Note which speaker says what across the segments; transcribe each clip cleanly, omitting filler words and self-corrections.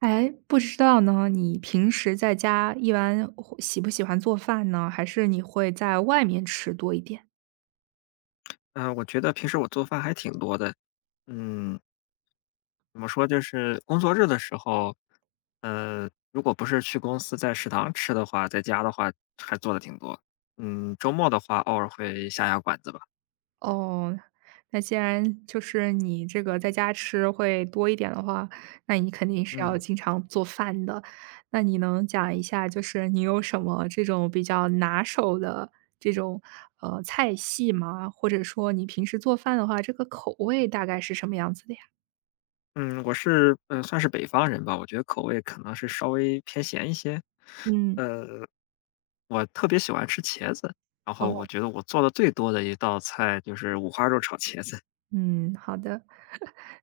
Speaker 1: 哎，不知道呢，你平时在家一般会喜不喜欢做饭呢？还是你会在外面吃多一点？
Speaker 2: 嗯，我觉得平时我做饭还挺多的。嗯，怎么说，就是工作日的时候，如果不是去公司在食堂吃的话，在家的话还做的挺多。周末的话，偶尔会下下馆子吧。
Speaker 1: 哦，那既然就是你这个在家吃会多一点的话，那你肯定是要
Speaker 2: 嗯
Speaker 1: 经常做饭的。那你能讲一下，就是你有什么这种比较拿手的这种菜系吗？或者说你平时做饭的话，这个口味大概是什么样子的呀？
Speaker 2: 嗯，我是嗯、呃算是北方人吧，我觉得口味可能是稍微偏咸一些。
Speaker 1: 嗯。
Speaker 2: 我特别喜欢吃茄子，然后我
Speaker 1: 哦，
Speaker 2: 觉得我做的最多的一道菜就是五花肉炒茄子。
Speaker 1: 嗯，好的。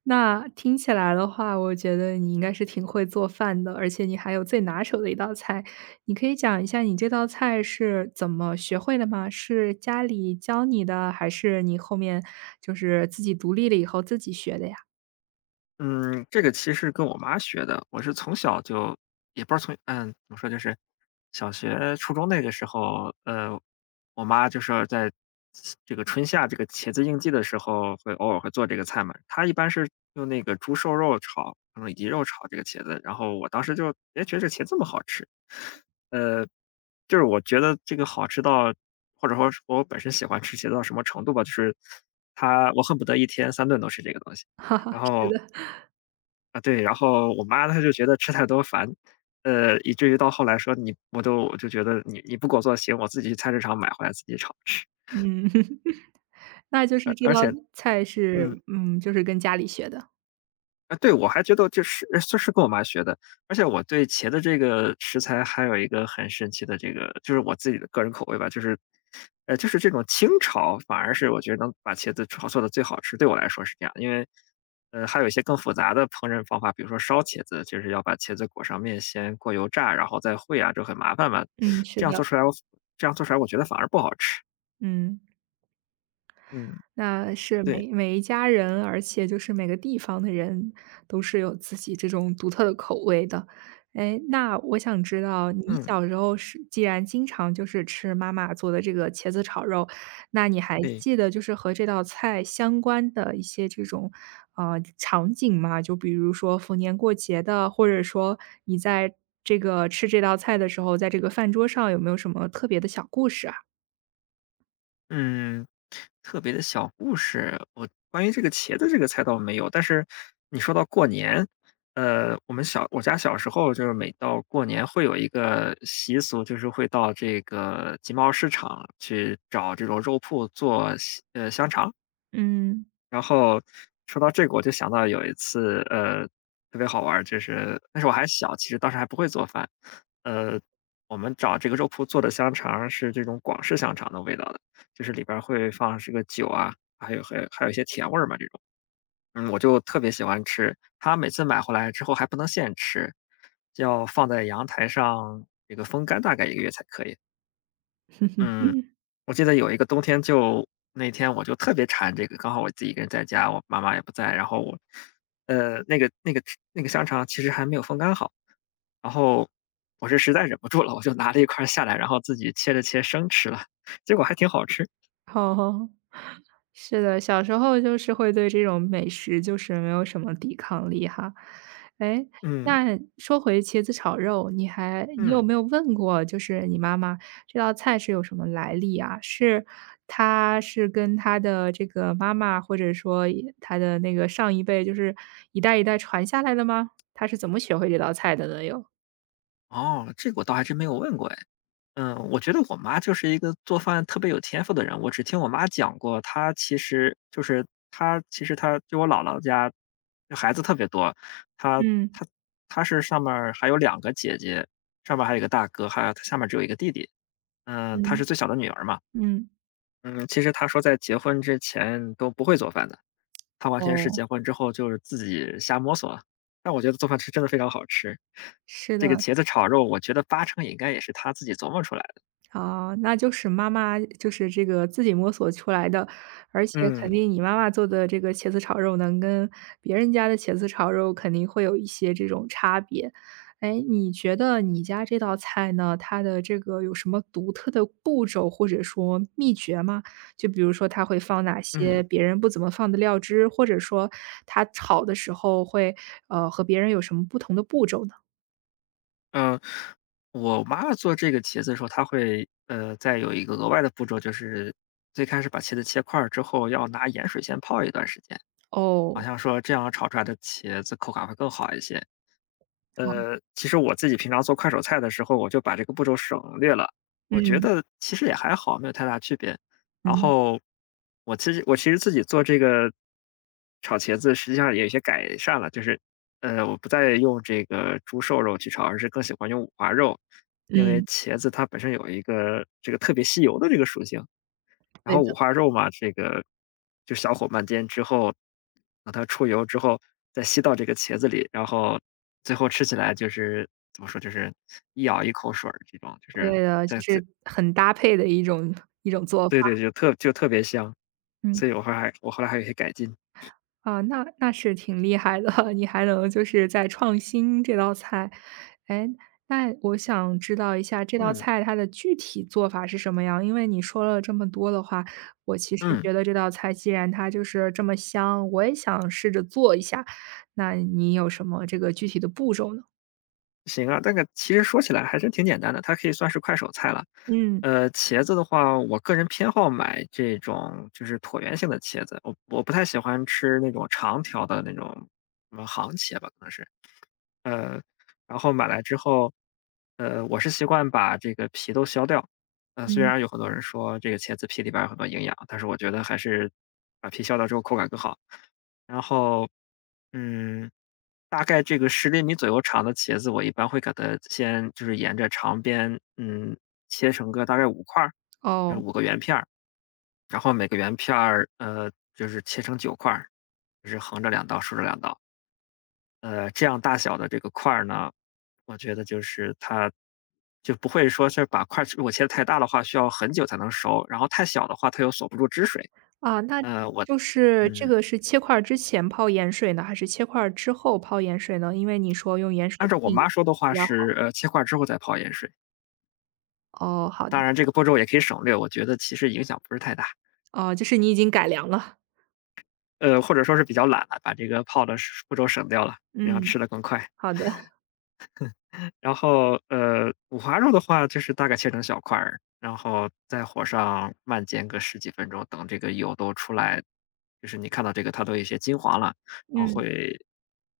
Speaker 1: 那听起来的话，我觉得你应该是挺会做饭的，而且你还有最拿手的一道菜，你可以讲一下你这道菜是怎么学会的吗？是家里教你的，还是你后面就是自己独立了以后自己学的呀？
Speaker 2: 嗯，这个其实跟我妈学的，我是从小就也不是从怎么说，就是小学、初中那个时候，我妈就是在这个春夏这个茄子应季的时候，会偶尔会做这个菜嘛。她一般是用那个猪瘦肉炒，以及肉炒这个茄子，然后我当时就哎觉得这茄子这么好吃，呃，就是我觉得这个好吃到，或者说是我本身喜欢吃茄子到什么程度吧，就是它我恨不得一天三顿都吃这个东西。
Speaker 1: 哈哈，
Speaker 2: 然
Speaker 1: 是
Speaker 2: 后，
Speaker 1: 的，
Speaker 2: 啊，对，然后我妈她就觉得吃太多烦，以至于到后来说你我就觉得你不给我做行，我自己去菜市场买回来自己炒吃，
Speaker 1: 嗯，那就是
Speaker 2: 而
Speaker 1: 这
Speaker 2: 而
Speaker 1: 道
Speaker 2: 且
Speaker 1: 菜是，
Speaker 2: 嗯。
Speaker 1: 嗯，就是跟家里学的，
Speaker 2: 啊，对，我还觉得就是跟我妈学的，而且我对茄子这个食材还有一个很神奇的这个，就是我自己的个人口味吧，就是，这种清炒反而是我觉得能把茄子炒做的最好吃，对我来说是这样，因为，还有一些更复杂的烹饪方法，比如说烧茄子，就是要把茄子裹上面，先过油炸，然后再烩啊，就很麻烦嘛，
Speaker 1: 嗯，是
Speaker 2: 这样
Speaker 1: 的，
Speaker 2: 做出来我，这样做出来我觉得反而不好吃，
Speaker 1: 嗯。
Speaker 2: 嗯，
Speaker 1: 那是
Speaker 2: 对，
Speaker 1: 每一家人，而且就是每个地方的人都是有自己这种独特的口味的。哎，那我想知道你
Speaker 2: 嗯，
Speaker 1: 小时候是既然经常就是吃妈妈做的这个茄子炒肉，那你还
Speaker 2: 对，
Speaker 1: 记得就是和这道菜相关的一些这种，场景吗？就比如说逢年过节的，或者说你在这个吃这道菜的时候，在这个饭桌上有没有什么特别的小故事啊？
Speaker 2: 嗯。特别的小故事，我关于这个茄子这个菜倒没有，但是你说到过年，我家小时候就是每到过年会有一个习俗，就是会到这个集贸市场去找这种肉铺做香肠。
Speaker 1: 嗯。
Speaker 2: 然后说到这个，我就想到有一次，特别好玩儿，就是那时候我还小，其实当时还不会做饭。呃，我们找这个肉铺做的香肠是这种广式香肠的味道的，就是里边儿会放这个酒啊，还有一些甜味儿嘛，这种。我就特别喜欢吃，他每次买回来之后还不能现吃，要放在阳台上这个风干大概一个月才可以。嗯，我记得有一个冬天就那天我就特别馋这个，刚好我自己一个人在家，我妈妈也不在，然后我，呃，那个那个那个香肠其实还没有风干好，然后我是实在忍不住了，我就拿了一块儿下来，然后自己切着切生吃了，结果还挺好吃。
Speaker 1: 好好。是的，小时候就是会对这种美食就是没有什么抵抗力哈。哎，
Speaker 2: 嗯
Speaker 1: 那说回茄子炒肉，你有
Speaker 2: 嗯，
Speaker 1: 没有问过就是你妈妈这道菜是有什么来历啊？是她是跟她的这个妈妈，或者说也她的那个上一辈，就是一代一代传下来的吗？她是怎么学会这道菜的呢又？
Speaker 2: 哦，这个我倒还真没有问过哎。我觉得我妈就是一个做饭特别有天赋的人。我只听我妈讲过，她其实就是她，其实她就我姥姥家，就孩子特别多。她
Speaker 1: 嗯，
Speaker 2: 她她是上面儿还有两个姐姐，上面儿还有一个大哥，还有她下面儿只有一个弟弟。她是
Speaker 1: 嗯，
Speaker 2: 最小的女儿嘛。
Speaker 1: 嗯。
Speaker 2: 嗯，其实她说在结婚之前都不会做饭的，她完全是
Speaker 1: 哦，
Speaker 2: 结婚之后就是自己瞎摸索。但我觉得做饭是真的非常好吃，
Speaker 1: 是
Speaker 2: 这个
Speaker 1: 的。
Speaker 2: 茄子炒肉，我觉得八成应该也是她自己琢磨出来的。
Speaker 1: 啊，那就是妈妈就是这个自己摸索出来的，而且肯
Speaker 2: 嗯。
Speaker 1: 定你妈妈做的这个茄子炒肉能跟别人家的茄子炒肉肯定会有一些这种差别。哎，你觉得你家这道菜呢，它的这个有什么独特的步骤或者说秘诀吗？就比如说它会放哪
Speaker 2: 嗯
Speaker 1: 些别人不怎么放的料汁，或者说它炒的时候会和别人有什么不同的步骤呢？
Speaker 2: 嗯，我妈做这个茄子的时候，她会，再有一个额外的步骤，就是最开始把茄子切块儿之后，要拿盐水先泡一段时间，好
Speaker 1: 哦，
Speaker 2: 像说这样炒出来的茄子口感会更好一些。
Speaker 1: 好，
Speaker 2: 其实我自己平常做快手菜的时候，我就把这个步骤省略了。我觉
Speaker 1: 嗯
Speaker 2: 得其实也还好，没有太大区别。然
Speaker 1: 嗯
Speaker 2: 后我其实自己做这个炒茄子，实际上也有一些改善了，就是我不再用这个猪瘦肉去炒，而是更喜欢用五花肉，因为
Speaker 1: 嗯。
Speaker 2: 茄子它本身有一个这个特别吸油的这个属性，然
Speaker 1: 对
Speaker 2: 后五
Speaker 1: 的。
Speaker 2: 花肉嘛，这个就小火慢煎之后，让它出油之后，再吸到这个茄子里，然后最后吃起来就是怎么说，就是一咬一口水儿这种，就是
Speaker 1: 对的，
Speaker 2: 在
Speaker 1: 就
Speaker 2: 在
Speaker 1: 是很搭配的一种做
Speaker 2: 对
Speaker 1: 法。
Speaker 2: 对，就特别香，
Speaker 1: 嗯。
Speaker 2: 所以我后来还有一些改进，
Speaker 1: 啊，那是挺厉害的，你还能就是在创新这道菜。哎，那我想知道一下这道
Speaker 2: 嗯
Speaker 1: 菜它的具体做法是什么样？因为你说了这么多的话，我其实
Speaker 2: 嗯。
Speaker 1: 觉得这道菜既然它就是这么香，我也想试着做一下。那你有什么这个具体的步骤呢？
Speaker 2: 行啊，这个其实说起来还是挺简单的，它可以算是快手菜了。
Speaker 1: 嗯，
Speaker 2: 茄子的话，我个人偏好买这种就是椭圆形的茄子，我不太喜欢吃那种长条的那种什么杭茄吧，可能是。呃，然后买来之后，我是习惯把这个皮都削掉。虽
Speaker 1: 嗯。
Speaker 2: 然有很多人说这个茄子皮里边儿有很多营养，但是我觉得还是把皮削掉之后口感更好。然后，嗯，大概这个10厘米左右长的茄子，我一般会给它先就是沿着长边，切成个大概五块儿，就是
Speaker 1: 哦。
Speaker 2: 五个圆片儿，然后每个圆片儿，就是切成九块儿，就是横着两刀，竖着两刀。这样大小的这个块儿呢，我觉得就是它就不会说是把块儿如果切的太大的话，需要很久才能熟，然后太小的话它又锁不住汁水。
Speaker 1: 啊，那
Speaker 2: 呃，我
Speaker 1: 就是这
Speaker 2: 嗯，
Speaker 1: 个是切块儿之前泡盐水呢，还是切块儿之后泡盐水呢？因为你说用盐水
Speaker 2: 按照我
Speaker 1: 浸一下
Speaker 2: 妈说的话
Speaker 1: 比较
Speaker 2: 是，
Speaker 1: 好。
Speaker 2: 切块之后再泡盐水。
Speaker 1: 哦，好的，
Speaker 2: 当然这个步骤也可以省略，我觉得其实影响不是太大。
Speaker 1: 哦，就是你已经改良了。
Speaker 2: 或者说是比较懒了，把这个泡的步骤省掉了，那样
Speaker 1: 嗯，
Speaker 2: 吃的更快。
Speaker 1: 好的，
Speaker 2: 然后，五花肉的话就是大概切成小块儿，然后在火上慢煎个十几分钟，等这个油都出来，就是你看到这个它都有一些金黄了，然后
Speaker 1: 嗯，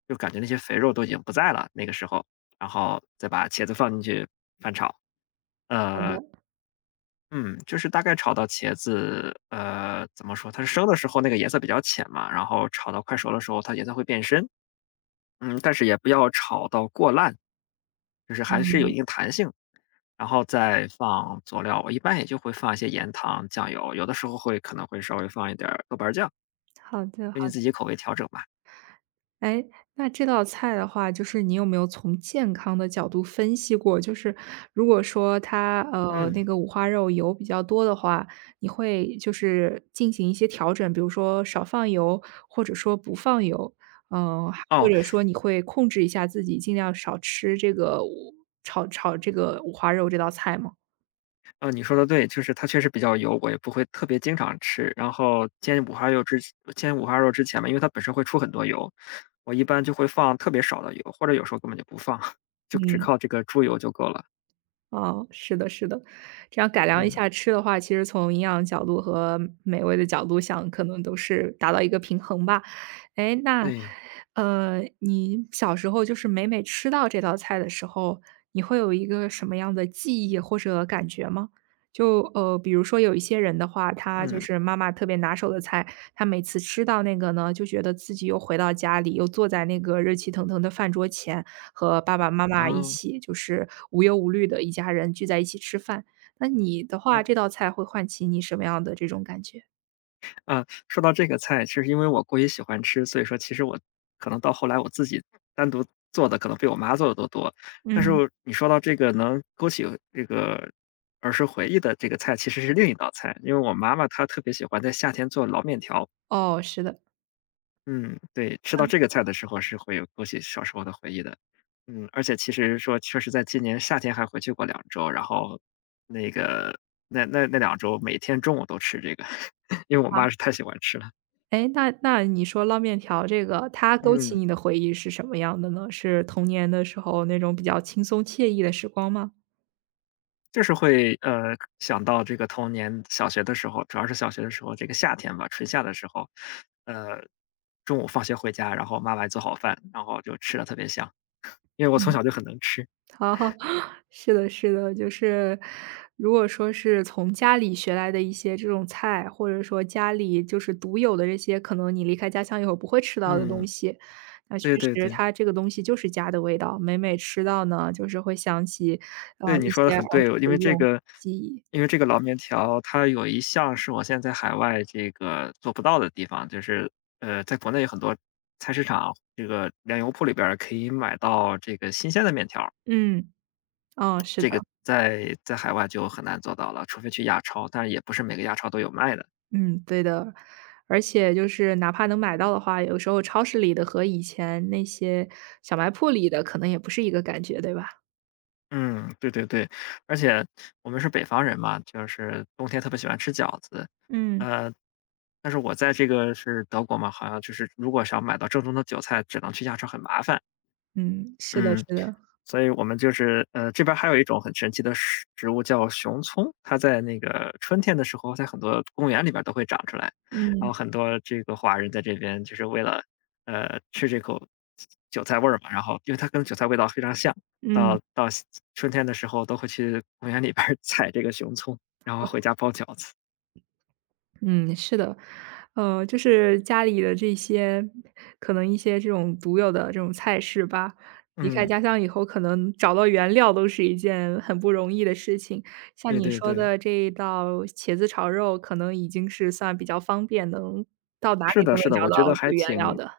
Speaker 2: 就感觉那些肥肉都已经不在了，那个时候，然后再把茄子放进去翻炒。
Speaker 1: 好
Speaker 2: 呃，
Speaker 1: 的，
Speaker 2: 嗯，就是大概炒到茄子，怎么说？它是生的时候那个颜色比较浅嘛，然后炒到快熟的时候，它颜色会变深。但是也不要炒到过烂，就是还是有一
Speaker 1: 嗯，
Speaker 2: 定弹性。然后再放佐料，我一般也就会放一些盐、糖、酱油，有的时候可能会稍微放一点儿豆瓣儿酱，
Speaker 1: 好的。
Speaker 2: 根据自己口味调整吧。
Speaker 1: 哎，那这道菜的话，就是你有没有从健康的角度分析过？就是如果说它那
Speaker 2: 嗯，
Speaker 1: 个五花肉油比较多的话，你会就是进行一些调整，比如说少放油，或者说不放油，还或
Speaker 2: 哦，
Speaker 1: 者说你会控制一下自己，尽量少吃这个五炒炒这个五花肉这道菜吗？
Speaker 2: 嗯，你说的对，就是它确实比较油，我也不会特别经常吃。然后煎五花肉之前嘛，因为它本身会出很多油，我一般就会放特别少的油，或者有时候根本就不放，就只
Speaker 1: 嗯，
Speaker 2: 靠这个猪油就够了。
Speaker 1: 哦，是的，是的，这样改良一
Speaker 2: 嗯，
Speaker 1: 下吃的话，其实从营养角度和美味的角度想，可能都是达到一个平衡吧。哎，那，
Speaker 2: 对。
Speaker 1: 你小时候就是每每吃到这道菜的时候，你会有一个什么样的记忆或者感觉吗？就，比如说有一些人的话，他就
Speaker 2: 嗯，
Speaker 1: 是妈妈特别拿手的菜，他每次吃到那个呢，就觉得自己又回到家里，又坐在那个热气腾腾的饭桌前，和爸爸妈妈一
Speaker 2: 啊
Speaker 1: 起，就是无忧无虑的一家人聚在一起吃饭。那你的话，
Speaker 2: 啊。
Speaker 1: 这道菜会唤起你什么样的这种感觉？
Speaker 2: 啊，说到这个菜，其实因为我过于喜欢吃，所以说其实我可能到后来我自己单独做的可能比我妈做的都多。但是
Speaker 1: 嗯。
Speaker 2: 你说到这个能勾起这个儿时回忆的这个菜，其实是另一道菜，因为我妈妈她特别喜欢在夏天做老面条。
Speaker 1: 哦，是的。
Speaker 2: 嗯，对，吃到这个菜的时候是会有勾起小时候的回忆的。嗯，而且其实说确实在今年夏天还回去过两周，然后那个那两周每天中午都吃这个，因为我
Speaker 1: 啊。
Speaker 2: 妈是太喜欢吃了。
Speaker 1: 哎，那你说捞面条这个，它勾起
Speaker 2: 嗯。
Speaker 1: 你的回忆是什么样的呢？是童年的时候那种比较轻松惬意的时光吗？
Speaker 2: 就是会，想到这个童年小学的时候，主要是小学的时候，这个夏天吧，春夏的时候，呃，中午放学回家，然后妈妈做好饭，然后就吃的特别香，因为我从
Speaker 1: 嗯。
Speaker 2: 小就很能吃。
Speaker 1: 好 是的是的，就是如果说是从家里学来的一些这种菜，或者说家里就是独有的这些，可能你离开家乡以后不会吃到的东
Speaker 2: 嗯，
Speaker 1: 西，那确
Speaker 2: 对对
Speaker 1: 实
Speaker 2: 对，
Speaker 1: 它这个东西就是家的味道。每每吃到呢，就是会想起，啊
Speaker 2: 对，你
Speaker 1: 一
Speaker 2: 说的
Speaker 1: 些儿
Speaker 2: 很对，因
Speaker 1: 时的
Speaker 2: 为
Speaker 1: 这
Speaker 2: 这
Speaker 1: 种
Speaker 2: 个因为这个老面条它有一项是我现在在海外这个做不到的地方，就是，在国内有很多菜市场这个粮油铺里边儿可以买到这个新鲜的面条。
Speaker 1: 嗯，啊，是
Speaker 2: 这
Speaker 1: 的。
Speaker 2: 个在海外就很难做到了，除非去亚超，但是也不是每个亚超都有卖的。
Speaker 1: 嗯，对的。而且就是哪怕能买到的话，有时候超市里的和以前那些小卖铺里的可能也不是一个感觉，对吧？
Speaker 2: 嗯，对对对，而且我们是北方人嘛，就是冬天特别喜欢吃饺子，
Speaker 1: 嗯。
Speaker 2: 呃，但是我在这个是德国嘛，好像就是如果想买到正宗的韭菜，只能去亚超，很麻烦。
Speaker 1: 嗯，是的
Speaker 2: 嗯，
Speaker 1: 是的，
Speaker 2: 所以我们就是这边儿还有一种很神奇的食植物叫熊葱，它在那个春天的时候，在很多公园里边儿都会长出来，然
Speaker 1: 嗯，
Speaker 2: 后很多这个华人在这边就是为了吃这口韭菜味儿嘛，然后因为它跟韭菜味道非常像，
Speaker 1: 嗯。
Speaker 2: 到春天的时候都会去公园里边儿 采这个熊葱，然后回家包饺子。
Speaker 1: 嗯，是的，就是家里的这些可能一些这种独有的这种菜式吧，离开
Speaker 2: 嗯，
Speaker 1: 家乡以后，可能找到原料都是一件很不容易的事情。像
Speaker 2: 对
Speaker 1: 你
Speaker 2: 对
Speaker 1: 说
Speaker 2: 对，
Speaker 1: 的这一道茄子炒肉，可能已经是算比较方便，能到哪
Speaker 2: 是
Speaker 1: 里
Speaker 2: 的，
Speaker 1: 都能
Speaker 2: 是的，
Speaker 1: 找到这个原料的。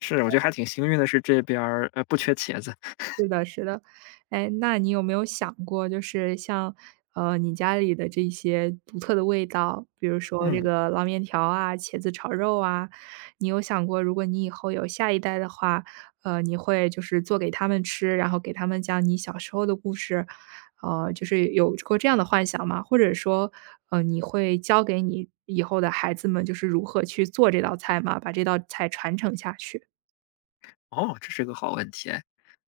Speaker 2: 我觉得还挺幸运的是这边儿不缺茄子，
Speaker 1: 是的，是的。哎，那你有没有想过，就是像，你家里的这些独特的味道，比如说这
Speaker 2: 嗯。
Speaker 1: 个捞面条啊、茄子炒肉啊，你有想过，如果你以后有下一代的话，你会就是做给他们吃，然后给他们讲你小时候的故事，就是有过这样的幻想吗？或者说，你会教给你以后的孩子们，就是如何去做这道菜吗？把这道菜传承下去。
Speaker 2: 哦，这是个好问题哎。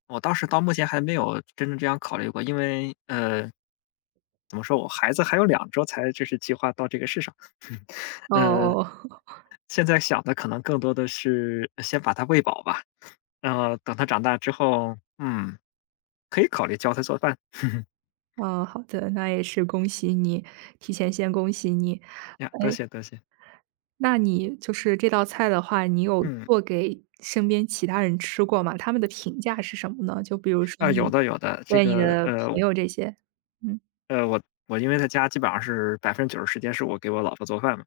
Speaker 2: 我当时到目前还没有真正这样考虑过，因为，怎么说，我孩子还有两周才就是计划到这个世上。呃，
Speaker 1: 哦。
Speaker 2: 现在想的可能更多的是先把他喂饱吧，然后等他长大之后，可以考虑教他做饭。
Speaker 1: 嗯，好的，那也是恭喜你，提前先恭喜你。
Speaker 2: 呀，多
Speaker 1: 哎，
Speaker 2: 谢多谢。
Speaker 1: 那你就是这道菜的话，你有
Speaker 2: 嗯，
Speaker 1: 做给身边其他人吃过吗？他们的评价是什么呢？就比如说
Speaker 2: 啊，有
Speaker 1: 你
Speaker 2: 的有的，
Speaker 1: 对你的朋友这些，嗯，
Speaker 2: 呃，我我因为在家基本上是90%时间是我给我老婆做饭嘛，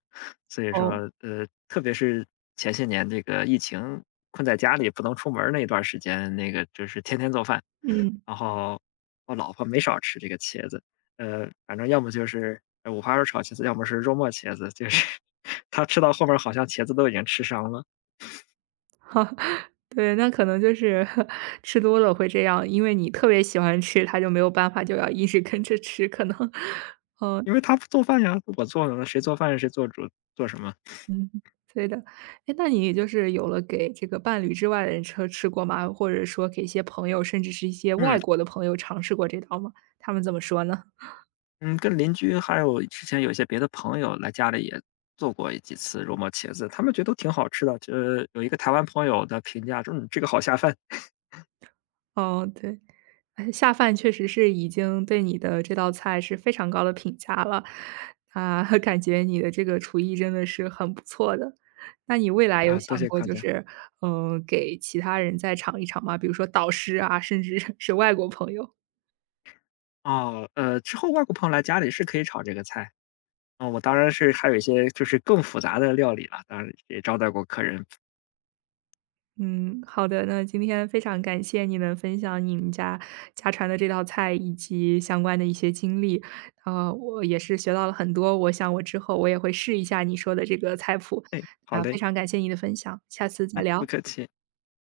Speaker 2: 所以
Speaker 1: 哦，
Speaker 2: 说，特别是前些年这个疫情困在家里不能出门儿那段时间，就是天天做饭，
Speaker 1: 嗯，
Speaker 2: 然后我老婆没少吃这个茄子，反正要么就是五花肉炒茄子，要么是肉末茄子，就是 她吃到后面好像茄子都已经吃伤了，
Speaker 1: 哈对，那可能就是 吃多了会这样，因为你特别喜欢吃，他就没有办法，就要一直跟着吃，可能 嗯、
Speaker 2: 因为她不做饭呀，我做呢，谁做饭谁做主做什么？
Speaker 1: 嗯，对的。哎，那你就是有了给这个伴侣之外的人吃过吗？或者说给一些朋友，甚至是一些
Speaker 2: 嗯。
Speaker 1: 外国的朋友尝试过这道吗？他们怎么说呢？
Speaker 2: 嗯，跟邻居还有之前有一些别的朋友来家里也做过几次肉末茄子，他们觉得都挺好吃的。就有一个台湾朋友的评价说："嗯，这个好下饭
Speaker 1: 哦，对，哎下饭确实是已经对你的这道菜是非常高的评价了，啊，感觉你的这个厨艺真的是很不错的。那你未来有
Speaker 2: 啊，多
Speaker 1: 想
Speaker 2: 谢
Speaker 1: 过
Speaker 2: 夸
Speaker 1: 就
Speaker 2: 奖。
Speaker 1: 是，给其他人再尝一尝吗？比如说导师啊，甚至是外国朋友。
Speaker 2: 哦，之后外国朋友来家里是可以炒这个菜。啊。我当然是还有一些就是更复杂的料理了，当然也招待过客人。
Speaker 1: 嗯，好的，那今天非常感谢你能分享你们家家传的这道菜以及相关的一些经历，我也是学到了很多，我想我之后我也会试一下你说的这个菜谱，
Speaker 2: 哎，好
Speaker 1: 啊，非
Speaker 2: 嘞，
Speaker 1: 常感谢你的分享，下次再
Speaker 2: 嗯，不
Speaker 1: 聊。
Speaker 2: 客气。